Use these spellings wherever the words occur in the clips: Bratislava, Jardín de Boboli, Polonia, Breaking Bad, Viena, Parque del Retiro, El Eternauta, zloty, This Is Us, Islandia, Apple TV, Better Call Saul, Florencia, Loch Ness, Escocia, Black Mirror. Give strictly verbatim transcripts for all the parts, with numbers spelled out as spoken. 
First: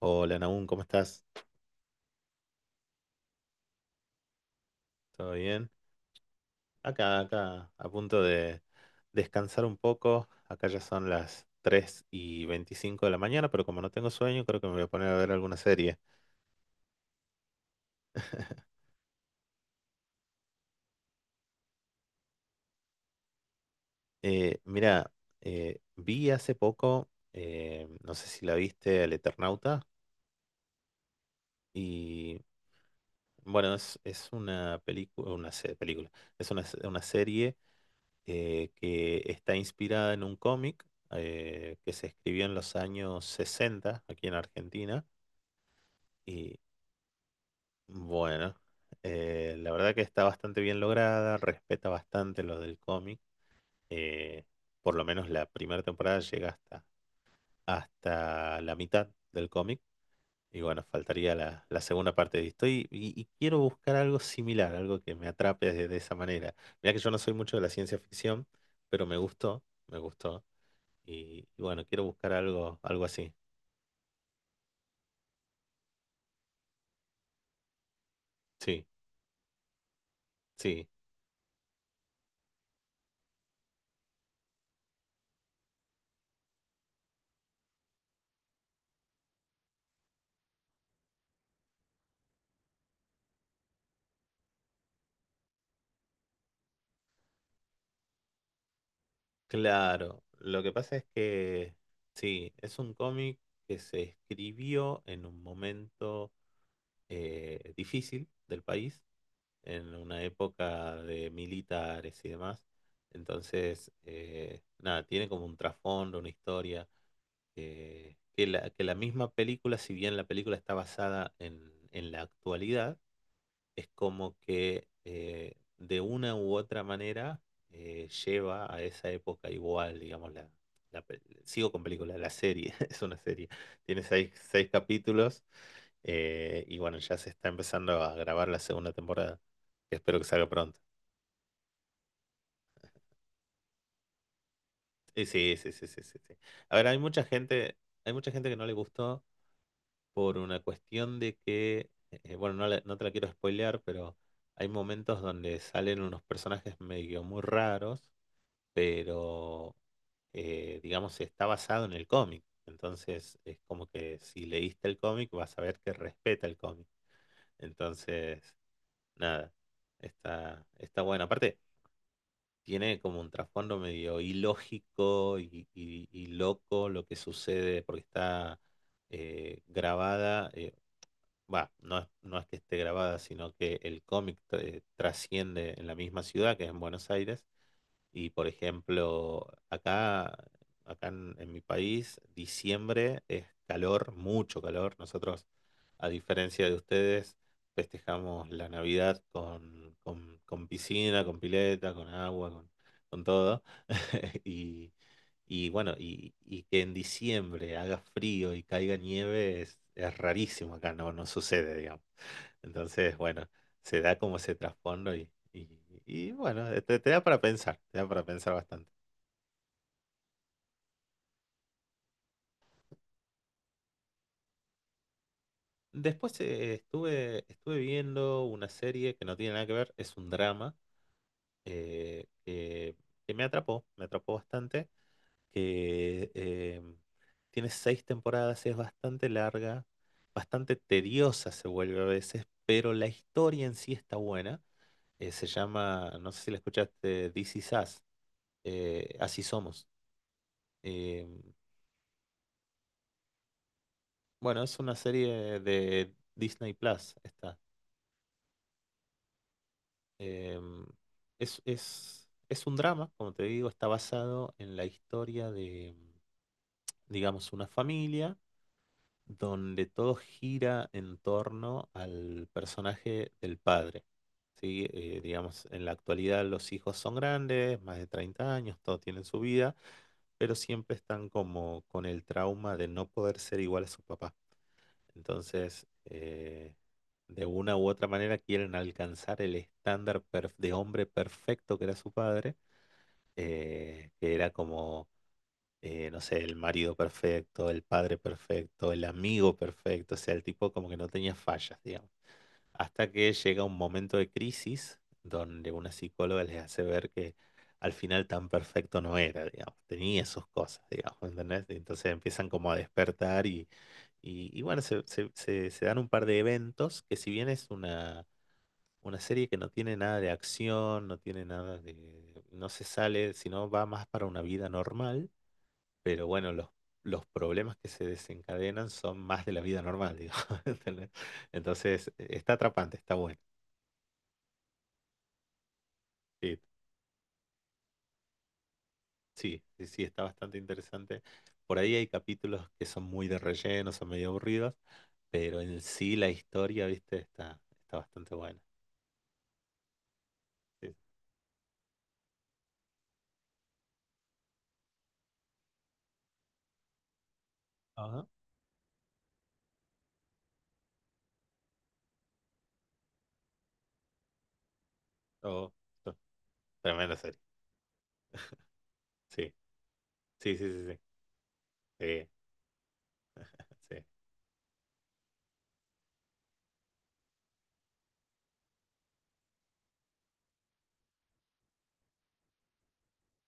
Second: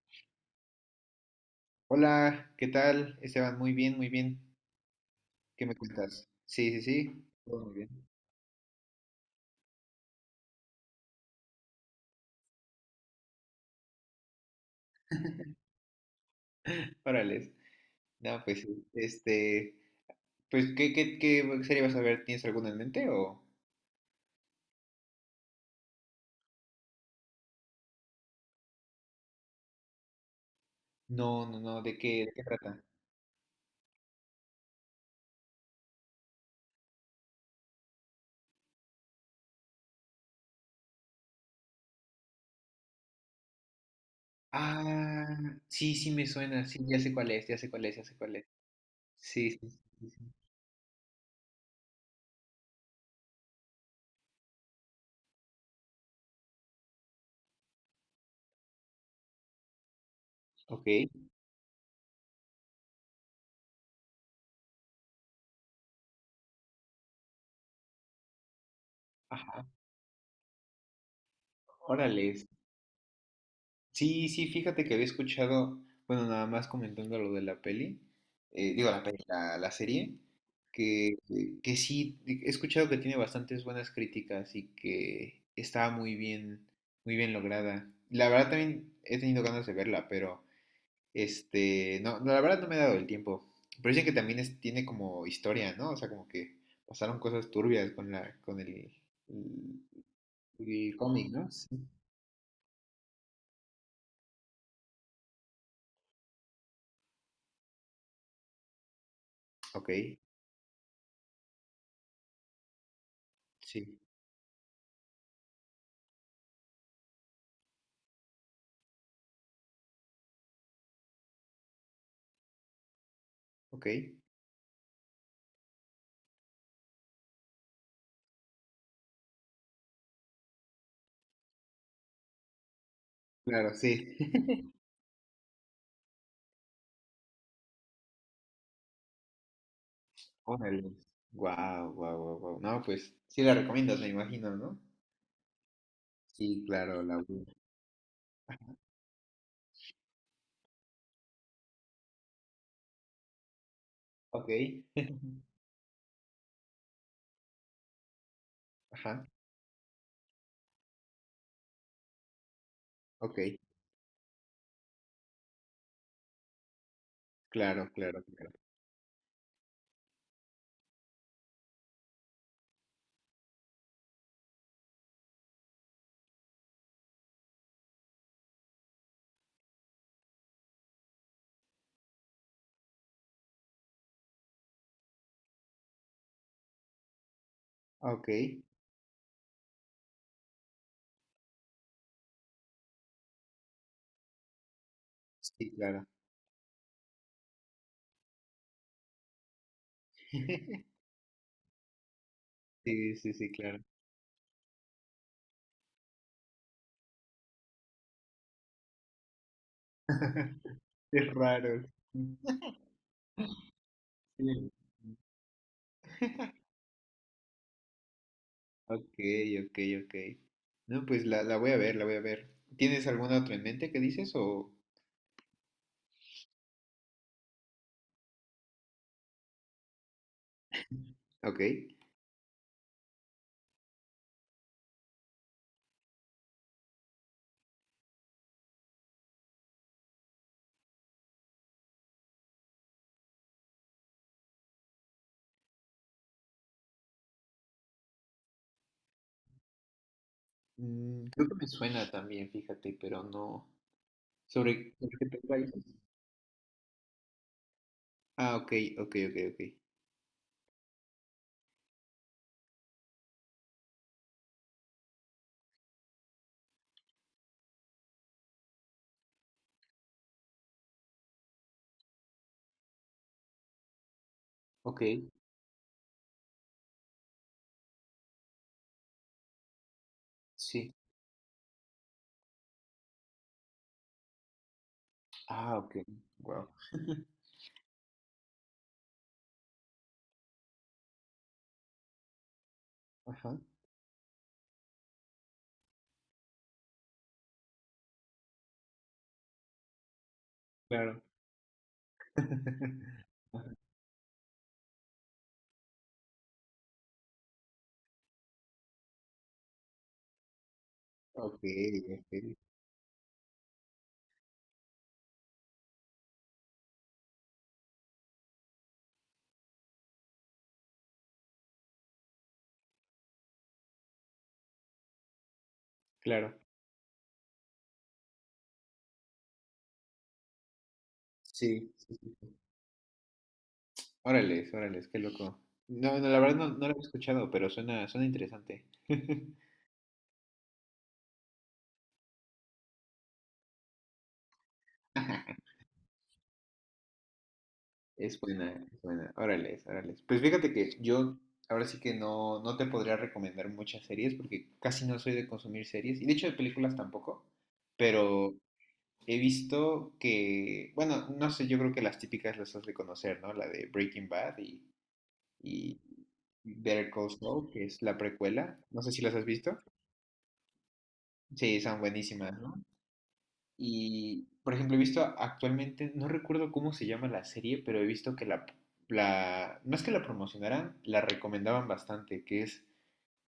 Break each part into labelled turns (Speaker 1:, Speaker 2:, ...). Speaker 1: Hola Nahum, ¿cómo estás?
Speaker 2: Hola, ¿qué tal? Esteban, muy bien, muy bien.
Speaker 1: ¿Todo
Speaker 2: ¿Qué
Speaker 1: bien?
Speaker 2: me cuentas? Sí, sí,
Speaker 1: Acá,
Speaker 2: sí. Todo
Speaker 1: acá,
Speaker 2: muy
Speaker 1: a
Speaker 2: bien.
Speaker 1: punto de descansar un poco. Acá ya son las tres y veinticinco de la mañana, pero como no tengo sueño, creo que me voy a poner a ver alguna serie.
Speaker 2: Órale. No, pues sí. Este, pues, ¿qué, qué, qué serie vas a ver? ¿Tienes alguna en mente o...?
Speaker 1: Eh, mira, eh, vi hace poco, eh, no sé si la viste, El Eternauta,
Speaker 2: No, no, no, ¿de qué, de
Speaker 1: y
Speaker 2: qué trata?
Speaker 1: bueno, es, es una película, una se- película, es una, se- una serie eh, que está inspirada en un cómic eh, que se escribió en los años sesenta aquí en Argentina.
Speaker 2: Ah, sí, sí me
Speaker 1: Y
Speaker 2: suena, sí, ya sé cuál es, ya sé cuál es, ya sé cuál es.
Speaker 1: bueno,
Speaker 2: Sí,
Speaker 1: eh,
Speaker 2: sí,
Speaker 1: la
Speaker 2: sí,
Speaker 1: verdad que
Speaker 2: sí, sí.
Speaker 1: está bastante bien lograda, respeta bastante lo del cómic. eh, por lo menos la primera temporada llega hasta, hasta la mitad del cómic. Y bueno,
Speaker 2: Ok.
Speaker 1: faltaría la, la segunda parte de esto. Y, y- y quiero buscar algo similar, algo que me atrape de, de esa manera. Mira que yo no soy mucho de la ciencia ficción, pero me gustó,
Speaker 2: Ajá,
Speaker 1: me gustó. Y, y bueno, quiero buscar
Speaker 2: órale.
Speaker 1: algo, algo así.
Speaker 2: Sí, sí, fíjate que había escuchado, bueno, nada más comentando lo de la peli, eh,
Speaker 1: Sí,
Speaker 2: digo, la peli, la, la serie,
Speaker 1: sí,
Speaker 2: que, eh, que sí, he escuchado que tiene bastantes buenas críticas y que estaba muy bien, muy bien lograda. La verdad también he tenido ganas de verla, pero este, no, no, la verdad no me he dado el tiempo. Pero dicen que también es- tiene como historia, ¿no? O sea, como que pasaron cosas turbias con la, con el, el,
Speaker 1: claro. Lo que
Speaker 2: el
Speaker 1: pasa es
Speaker 2: cómic, ¿no? Sí.
Speaker 1: que sí, es un cómic que se escribió en un momento eh, difícil del país,
Speaker 2: Ok,
Speaker 1: en una época de militares y demás. Entonces,
Speaker 2: sí,
Speaker 1: eh, nada, tiene como un trasfondo, una historia, eh, que la, que la misma película, si bien la película está basada en en la actualidad,
Speaker 2: ok.
Speaker 1: es como que eh, de una u otra manera eh, lleva a esa época igual, digamos, la, la pe- sigo con película, la serie, es una serie,
Speaker 2: Claro,
Speaker 1: tiene
Speaker 2: sí.
Speaker 1: seis, seis capítulos eh, y bueno, ya se está empezando a grabar la segunda temporada, que espero que salga pronto.
Speaker 2: Órale. Guau, guau, guau, guau. No, pues sí la recomiendas, me imagino, ¿no?
Speaker 1: Y sí, sí, sí, sí, sí, sí.
Speaker 2: Sí,
Speaker 1: A ver, hay
Speaker 2: claro, la
Speaker 1: mucha
Speaker 2: voy- a-
Speaker 1: gente, hay mucha gente que no le gustó por una cuestión de que, eh, bueno, no, la- no te la quiero spoilear, pero
Speaker 2: Ok.
Speaker 1: hay momentos donde salen unos personajes medio muy raros
Speaker 2: Ajá.
Speaker 1: pero eh, digamos está basado en el cómic. Entonces
Speaker 2: Ok.
Speaker 1: es como que si leíste el cómic vas a ver que respeta el cómic.
Speaker 2: Claro, claro, claro.
Speaker 1: Entonces, nada, está, está bueno. Aparte, tiene como un trasfondo medio ilógico y, y- y loco lo que sucede porque está eh, grabada. eh, Va, no es, no es que esté grabada, sino que el cómic eh, trasciende en la misma ciudad, que es en Buenos Aires,
Speaker 2: Ok.
Speaker 1: y por ejemplo, acá, acá en, en mi país, diciembre es calor, mucho calor. Nosotros,
Speaker 2: Sí, claro.
Speaker 1: a diferencia de ustedes, festejamos la Navidad con, con- con piscina, con pileta, con agua, con,
Speaker 2: Sí,
Speaker 1: con
Speaker 2: sí, sí,
Speaker 1: todo.
Speaker 2: claro.
Speaker 1: Y, y bueno, y, y que en diciembre haga frío y caiga nieve es, es rarísimo acá, no, no
Speaker 2: Es
Speaker 1: sucede,
Speaker 2: raro.
Speaker 1: digamos. Entonces, bueno, se da como ese
Speaker 2: Sí.
Speaker 1: trasfondo y, y, y, bueno, eh, te, te da para pensar, te da para pensar bastante.
Speaker 2: Ok, ok, ok. No, pues la, la voy a ver, la voy a ver. ¿Tienes alguna otra en mente que dices o...?
Speaker 1: Después eh, estuve, estuve viendo una serie que no tiene nada que ver, es un drama
Speaker 2: Ok.
Speaker 1: eh, que, que me atrapó, me atrapó bastante, que eh, tiene seis temporadas, es bastante larga, bastante tediosa se vuelve a veces, pero la historia en sí está buena. Eh, se llama, no sé si la escuchaste, This Is Us, eh, Así Somos. Eh,
Speaker 2: Mm, creo que me suena también, fíjate, pero no.
Speaker 1: bueno, es una
Speaker 2: ¿Sobre, sobre
Speaker 1: serie
Speaker 2: qué trata?
Speaker 1: de Disney Plus, está.
Speaker 2: Ah, ok, ok, ok, ok.
Speaker 1: Eh, es, es, es un drama, como te digo, está basado en la historia de, digamos, una familia donde todo gira en torno al personaje del padre. ¿Sí?
Speaker 2: Ok,
Speaker 1: Eh, digamos, en la actualidad los hijos son grandes, más de treinta años, todos tienen su vida, pero
Speaker 2: sí.
Speaker 1: siempre están como con el trauma de no poder ser igual a su papá.
Speaker 2: Ah,
Speaker 1: Entonces,
Speaker 2: ok. Wow.
Speaker 1: eh, de una u otra manera quieren alcanzar el estándar perf- de hombre perfecto que era su padre,
Speaker 2: Ajá,
Speaker 1: eh, que era como, eh, no sé, el marido perfecto, el padre perfecto, el amigo perfecto, o sea, el tipo como que no
Speaker 2: claro.
Speaker 1: tenía fallas, digamos. Hasta que llega
Speaker 2: Ajá,
Speaker 1: un momento de crisis donde una psicóloga les hace ver que al final tan perfecto no era, digamos, tenía sus cosas, digamos,
Speaker 2: ok,
Speaker 1: ¿entendés? Entonces
Speaker 2: ok,
Speaker 1: empiezan como a despertar y, y, y bueno, se, se- se- se dan un par de eventos que si bien es una, una serie que no tiene nada de acción, no tiene nada de, no se sale, sino va más para una vida normal, pero bueno,
Speaker 2: claro.
Speaker 1: los, los problemas que se desencadenan son más de la vida normal, digamos, ¿entendés?
Speaker 2: Sí,
Speaker 1: Entonces
Speaker 2: sí,
Speaker 1: está
Speaker 2: sí.
Speaker 1: atrapante, está bueno.
Speaker 2: Órales, órales, qué loco. No, no, la verdad
Speaker 1: Sí,
Speaker 2: no, no lo he escuchado, pero suena, suena interesante.
Speaker 1: sí, sí, sí, está bastante interesante. Por ahí hay capítulos que son muy de relleno, son medio aburridos, pero en sí la historia, viste, está, está bastante
Speaker 2: Es
Speaker 1: buena.
Speaker 2: buena, es buena. Órales, órales. Pues fíjate que
Speaker 1: Sí.
Speaker 2: yo ahora sí que no, no te podría recomendar muchas series porque casi no soy de consumir series y de hecho de películas tampoco,
Speaker 1: Ajá.
Speaker 2: pero he visto que, bueno, no sé, yo creo que las típicas las has de conocer, ¿no? La de Breaking Bad y,
Speaker 1: Oh,
Speaker 2: y
Speaker 1: oh,
Speaker 2: Better
Speaker 1: tremenda
Speaker 2: Call
Speaker 1: serie.
Speaker 2: Saul, que es la precuela. No sé si las has
Speaker 1: Sí,
Speaker 2: visto.
Speaker 1: sí, sí, sí, sí.
Speaker 2: Sí, son
Speaker 1: Sí,
Speaker 2: buenísimas, ¿no?
Speaker 1: sí.
Speaker 2: Y, por ejemplo, he visto actualmente, no recuerdo cómo se llama la serie, pero he visto que la, la, no es que la promocionaran, la recomendaban bastante, que es,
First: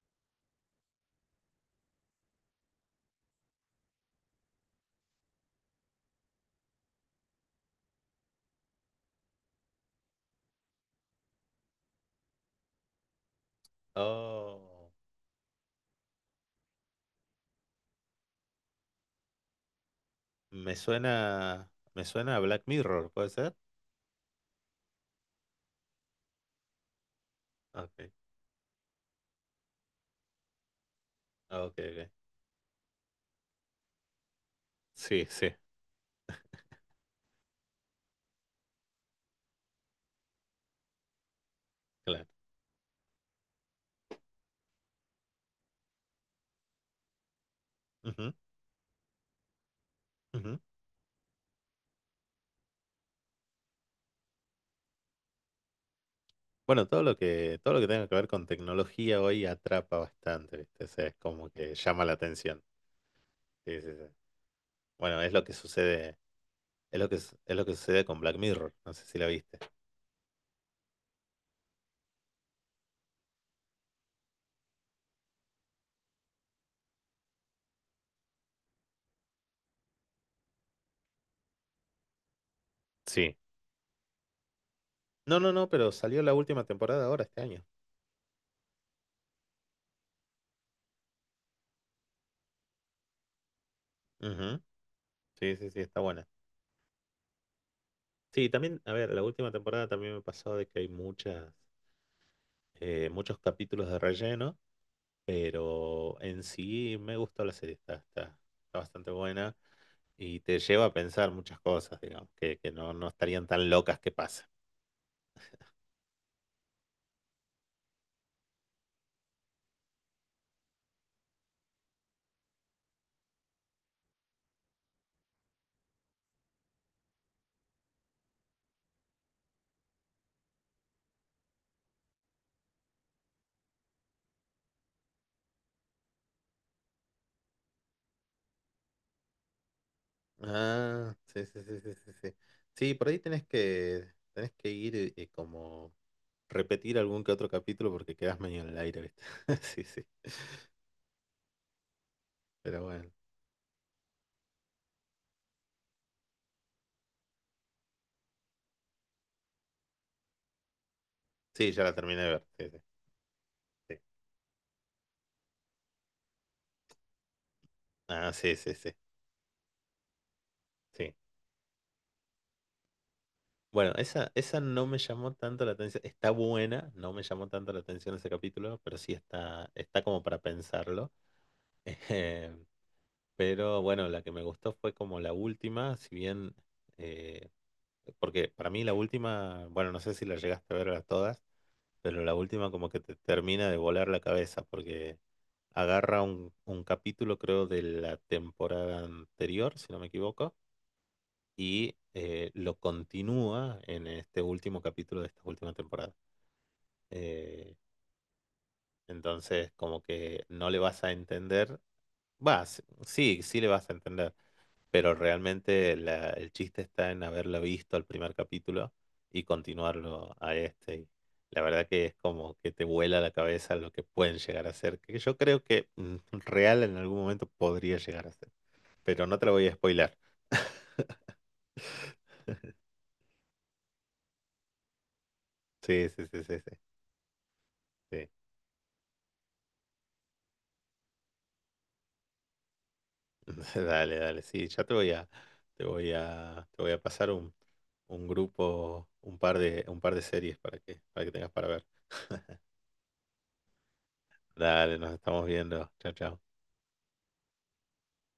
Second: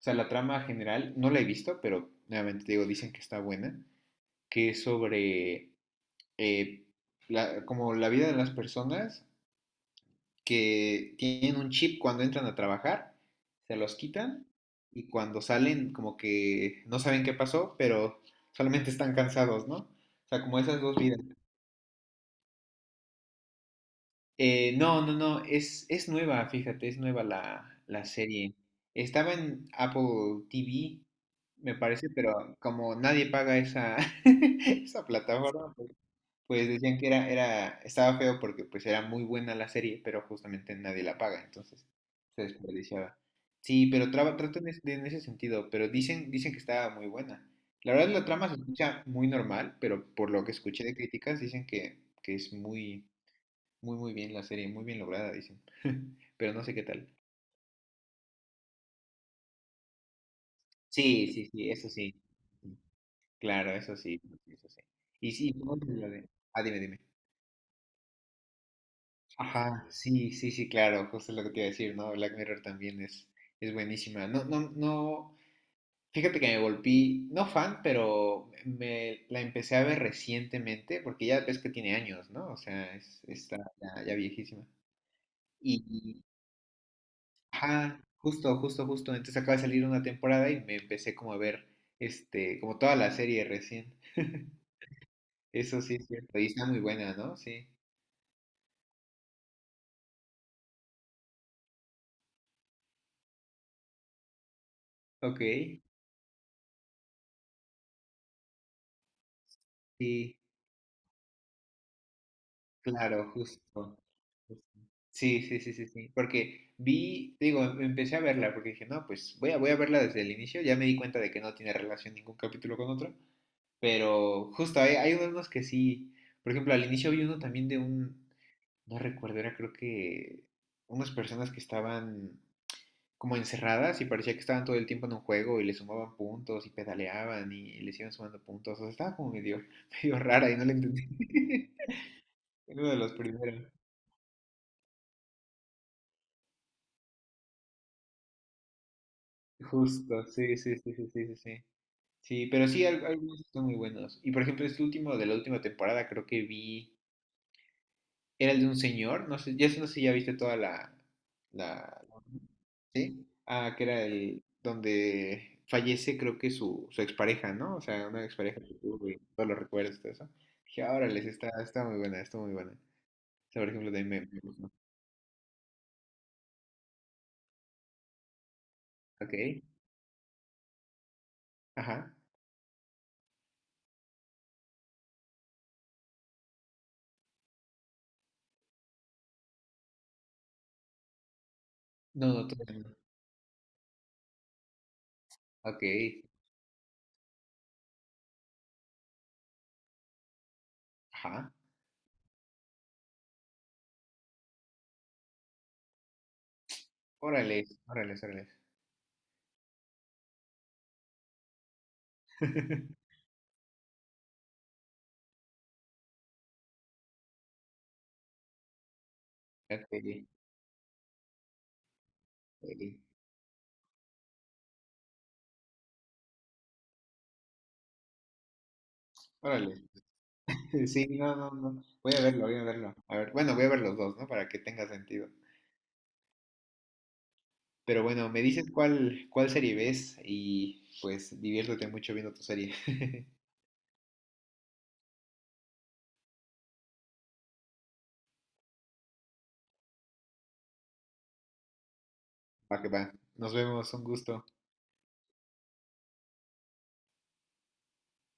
Speaker 2: o sea, la trama general, no la he visto, pero nuevamente te digo, dicen que está buena, que es sobre eh, la- como la vida de las personas que tienen un chip cuando entran a trabajar, se los quitan
Speaker 1: Oh,
Speaker 2: y cuando salen como que no saben qué pasó, pero solamente están cansados, ¿no? O sea, como
Speaker 1: me
Speaker 2: esas dos vidas.
Speaker 1: suena, me suena a Black Mirror, ¿puede ser?
Speaker 2: Eh, no, no, no, es, es nueva, fíjate, es nueva la, la
Speaker 1: Okay,
Speaker 2: serie. Estaba en Apple T V, me
Speaker 1: okay, okay.
Speaker 2: parece, pero como nadie paga esa, esa
Speaker 1: Sí, sí,
Speaker 2: plataforma, pues decían que era, era, estaba feo porque pues era muy buena la serie, pero justamente nadie la paga, entonces
Speaker 1: claro.
Speaker 2: se desperdiciaba. Sí, pero traba, tratan es- de- en ese sentido, pero dicen, dicen que estaba muy buena. La verdad la
Speaker 1: Ujú,
Speaker 2: trama se escucha muy normal, pero por lo que
Speaker 1: ujú.
Speaker 2: escuché de críticas dicen que, que es muy, muy, muy bien la serie, muy bien lograda, dicen. Pero no sé qué
Speaker 1: Bueno, todo
Speaker 2: tal.
Speaker 1: lo que, todo lo que tenga que ver con tecnología hoy atrapa bastante, ¿viste? O sea, es
Speaker 2: Sí, sí,
Speaker 1: como
Speaker 2: sí,
Speaker 1: que
Speaker 2: eso
Speaker 1: llama la
Speaker 2: sí.
Speaker 1: atención.
Speaker 2: Claro,
Speaker 1: Sí, sí,
Speaker 2: eso
Speaker 1: sí.
Speaker 2: sí, eso sí.
Speaker 1: Bueno,
Speaker 2: Y
Speaker 1: es lo que
Speaker 2: sí, ¿cómo es la
Speaker 1: sucede,
Speaker 2: de- Ah, dime, dime.
Speaker 1: es lo que, es es lo que sucede con Black Mirror, no sé si la viste.
Speaker 2: Ajá, sí, sí, sí, claro, justo lo que te iba a decir, ¿no? Black Mirror también es, es buenísima. No, no, no, fíjate que me volví, no fan, pero me la empecé a ver recientemente, porque ya ves que tiene años, ¿no? O sea, es,
Speaker 1: Sí.
Speaker 2: está ya, ya viejísima.
Speaker 1: No, no, no, pero
Speaker 2: Y,
Speaker 1: salió la última temporada ahora este año.
Speaker 2: ajá, justo, justo, justo. Entonces acaba de salir una temporada y me empecé como a ver, este, como toda la serie recién.
Speaker 1: Ujú. Sí, sí,
Speaker 2: Eso
Speaker 1: sí,
Speaker 2: sí
Speaker 1: está
Speaker 2: es
Speaker 1: buena.
Speaker 2: cierto, y está muy buena, ¿no? Sí.
Speaker 1: Sí, también, a ver, la última temporada también me pasó de que hay muchas, eh, muchos capítulos de relleno,
Speaker 2: Ok,
Speaker 1: pero en sí me gustó la serie, está, está, está bastante buena
Speaker 2: sí.
Speaker 1: y te lleva a pensar muchas cosas, digamos, que, que no, no
Speaker 2: Claro,
Speaker 1: estarían tan
Speaker 2: justo,
Speaker 1: locas que pasen.
Speaker 2: justo. Sí, sí, sí, sí, sí. Porque vi, te digo, em- empecé a verla porque dije, no, pues voy a, voy a verla desde el inicio. Ya me di cuenta de que no tiene relación ningún capítulo con otro. Pero justo hay, hay unos que sí. Por ejemplo, al inicio vi uno también de un, no recuerdo, era creo que unas personas que estaban como encerradas y parecía que estaban todo el tiempo en un juego y le sumaban puntos y pedaleaban y, les iban sumando puntos. O sea, estaba como medio, medio rara y no la entendí.
Speaker 1: Ah, sí, sí, sí, sí, sí, sí.
Speaker 2: En uno
Speaker 1: Sí,
Speaker 2: de
Speaker 1: por
Speaker 2: los
Speaker 1: ahí tenés
Speaker 2: primeros.
Speaker 1: que, tenés que ir eh, eh, como repetir algún que otro capítulo porque quedás medio en el aire, ¿viste? Sí, sí.
Speaker 2: Justo, sí, sí, sí, sí, sí, sí, sí, sí, pero
Speaker 1: Pero
Speaker 2: sí, al-
Speaker 1: bueno.
Speaker 2: algunos están muy buenos. Y por ejemplo, este último de la última temporada creo que vi, era el de un señor, no sé, ya sé- no sé si ya viste toda la,
Speaker 1: Sí, ya la
Speaker 2: la,
Speaker 1: terminé de ver. Sí, sí,
Speaker 2: ¿sí? Ah, que
Speaker 1: sí.
Speaker 2: era el, donde fallece creo que su, su expareja, ¿no? O sea, una
Speaker 1: Ah, sí,
Speaker 2: expareja
Speaker 1: sí,
Speaker 2: que
Speaker 1: sí.
Speaker 2: tuvo y todos los recuerdos y todo eso. Dije,
Speaker 1: Sí.
Speaker 2: órale, sí, está, está muy buena, está muy buena. O sea, por ejemplo,
Speaker 1: Bueno,
Speaker 2: de me,
Speaker 1: esa,
Speaker 2: me
Speaker 1: esa
Speaker 2: gustó.
Speaker 1: no me llamó tanto la atención. Está buena, no me llamó tanto la atención ese capítulo, pero sí
Speaker 2: Ok,
Speaker 1: está, está como para pensarlo.
Speaker 2: ajá.
Speaker 1: Eh, Pero bueno, la que me gustó fue como la última, si bien. eh, Porque para mí la última, bueno, no sé si la llegaste a ver a todas, pero
Speaker 2: No,
Speaker 1: la
Speaker 2: no,
Speaker 1: última
Speaker 2: todavía
Speaker 1: como
Speaker 2: no.
Speaker 1: que te termina de volar la cabeza, porque
Speaker 2: Ok,
Speaker 1: agarra un, un capítulo, creo, de la temporada anterior, si no me equivoco,
Speaker 2: ajá.
Speaker 1: y eh, lo continúa en este último capítulo de esta última temporada.
Speaker 2: Órale,
Speaker 1: Eh,
Speaker 2: órale, órale.
Speaker 1: entonces, como que no le vas a entender, vas, sí, sí le vas a entender, pero realmente la- el chiste está en haberlo visto al primer capítulo y
Speaker 2: Ok,
Speaker 1: continuarlo a este. Y la verdad que es como que
Speaker 2: ok.
Speaker 1: te vuela la cabeza lo que pueden llegar a ser, que yo creo que mm, real en algún momento podría llegar a ser, pero no te lo voy a
Speaker 2: Órale.
Speaker 1: spoilar.
Speaker 2: Sí, no, no, no. Voy a verlo, voy a verlo. A ver, bueno, voy a ver los dos, ¿no? Para que tenga sentido.
Speaker 1: Sí, sí, sí, sí, sí.
Speaker 2: Pero
Speaker 1: Sí.
Speaker 2: bueno, me dices cuál, cuál serie ves y pues diviértete mucho viendo tu serie.
Speaker 1: Dale, dale, sí, ya te voy a, te voy a, te voy a pasar un, un grupo, un par de, un par de series para que, para que tengas para ver.
Speaker 2: Va que va. Nos vemos, un gusto.
Speaker 1: Dale, nos estamos viendo. Chao, chao.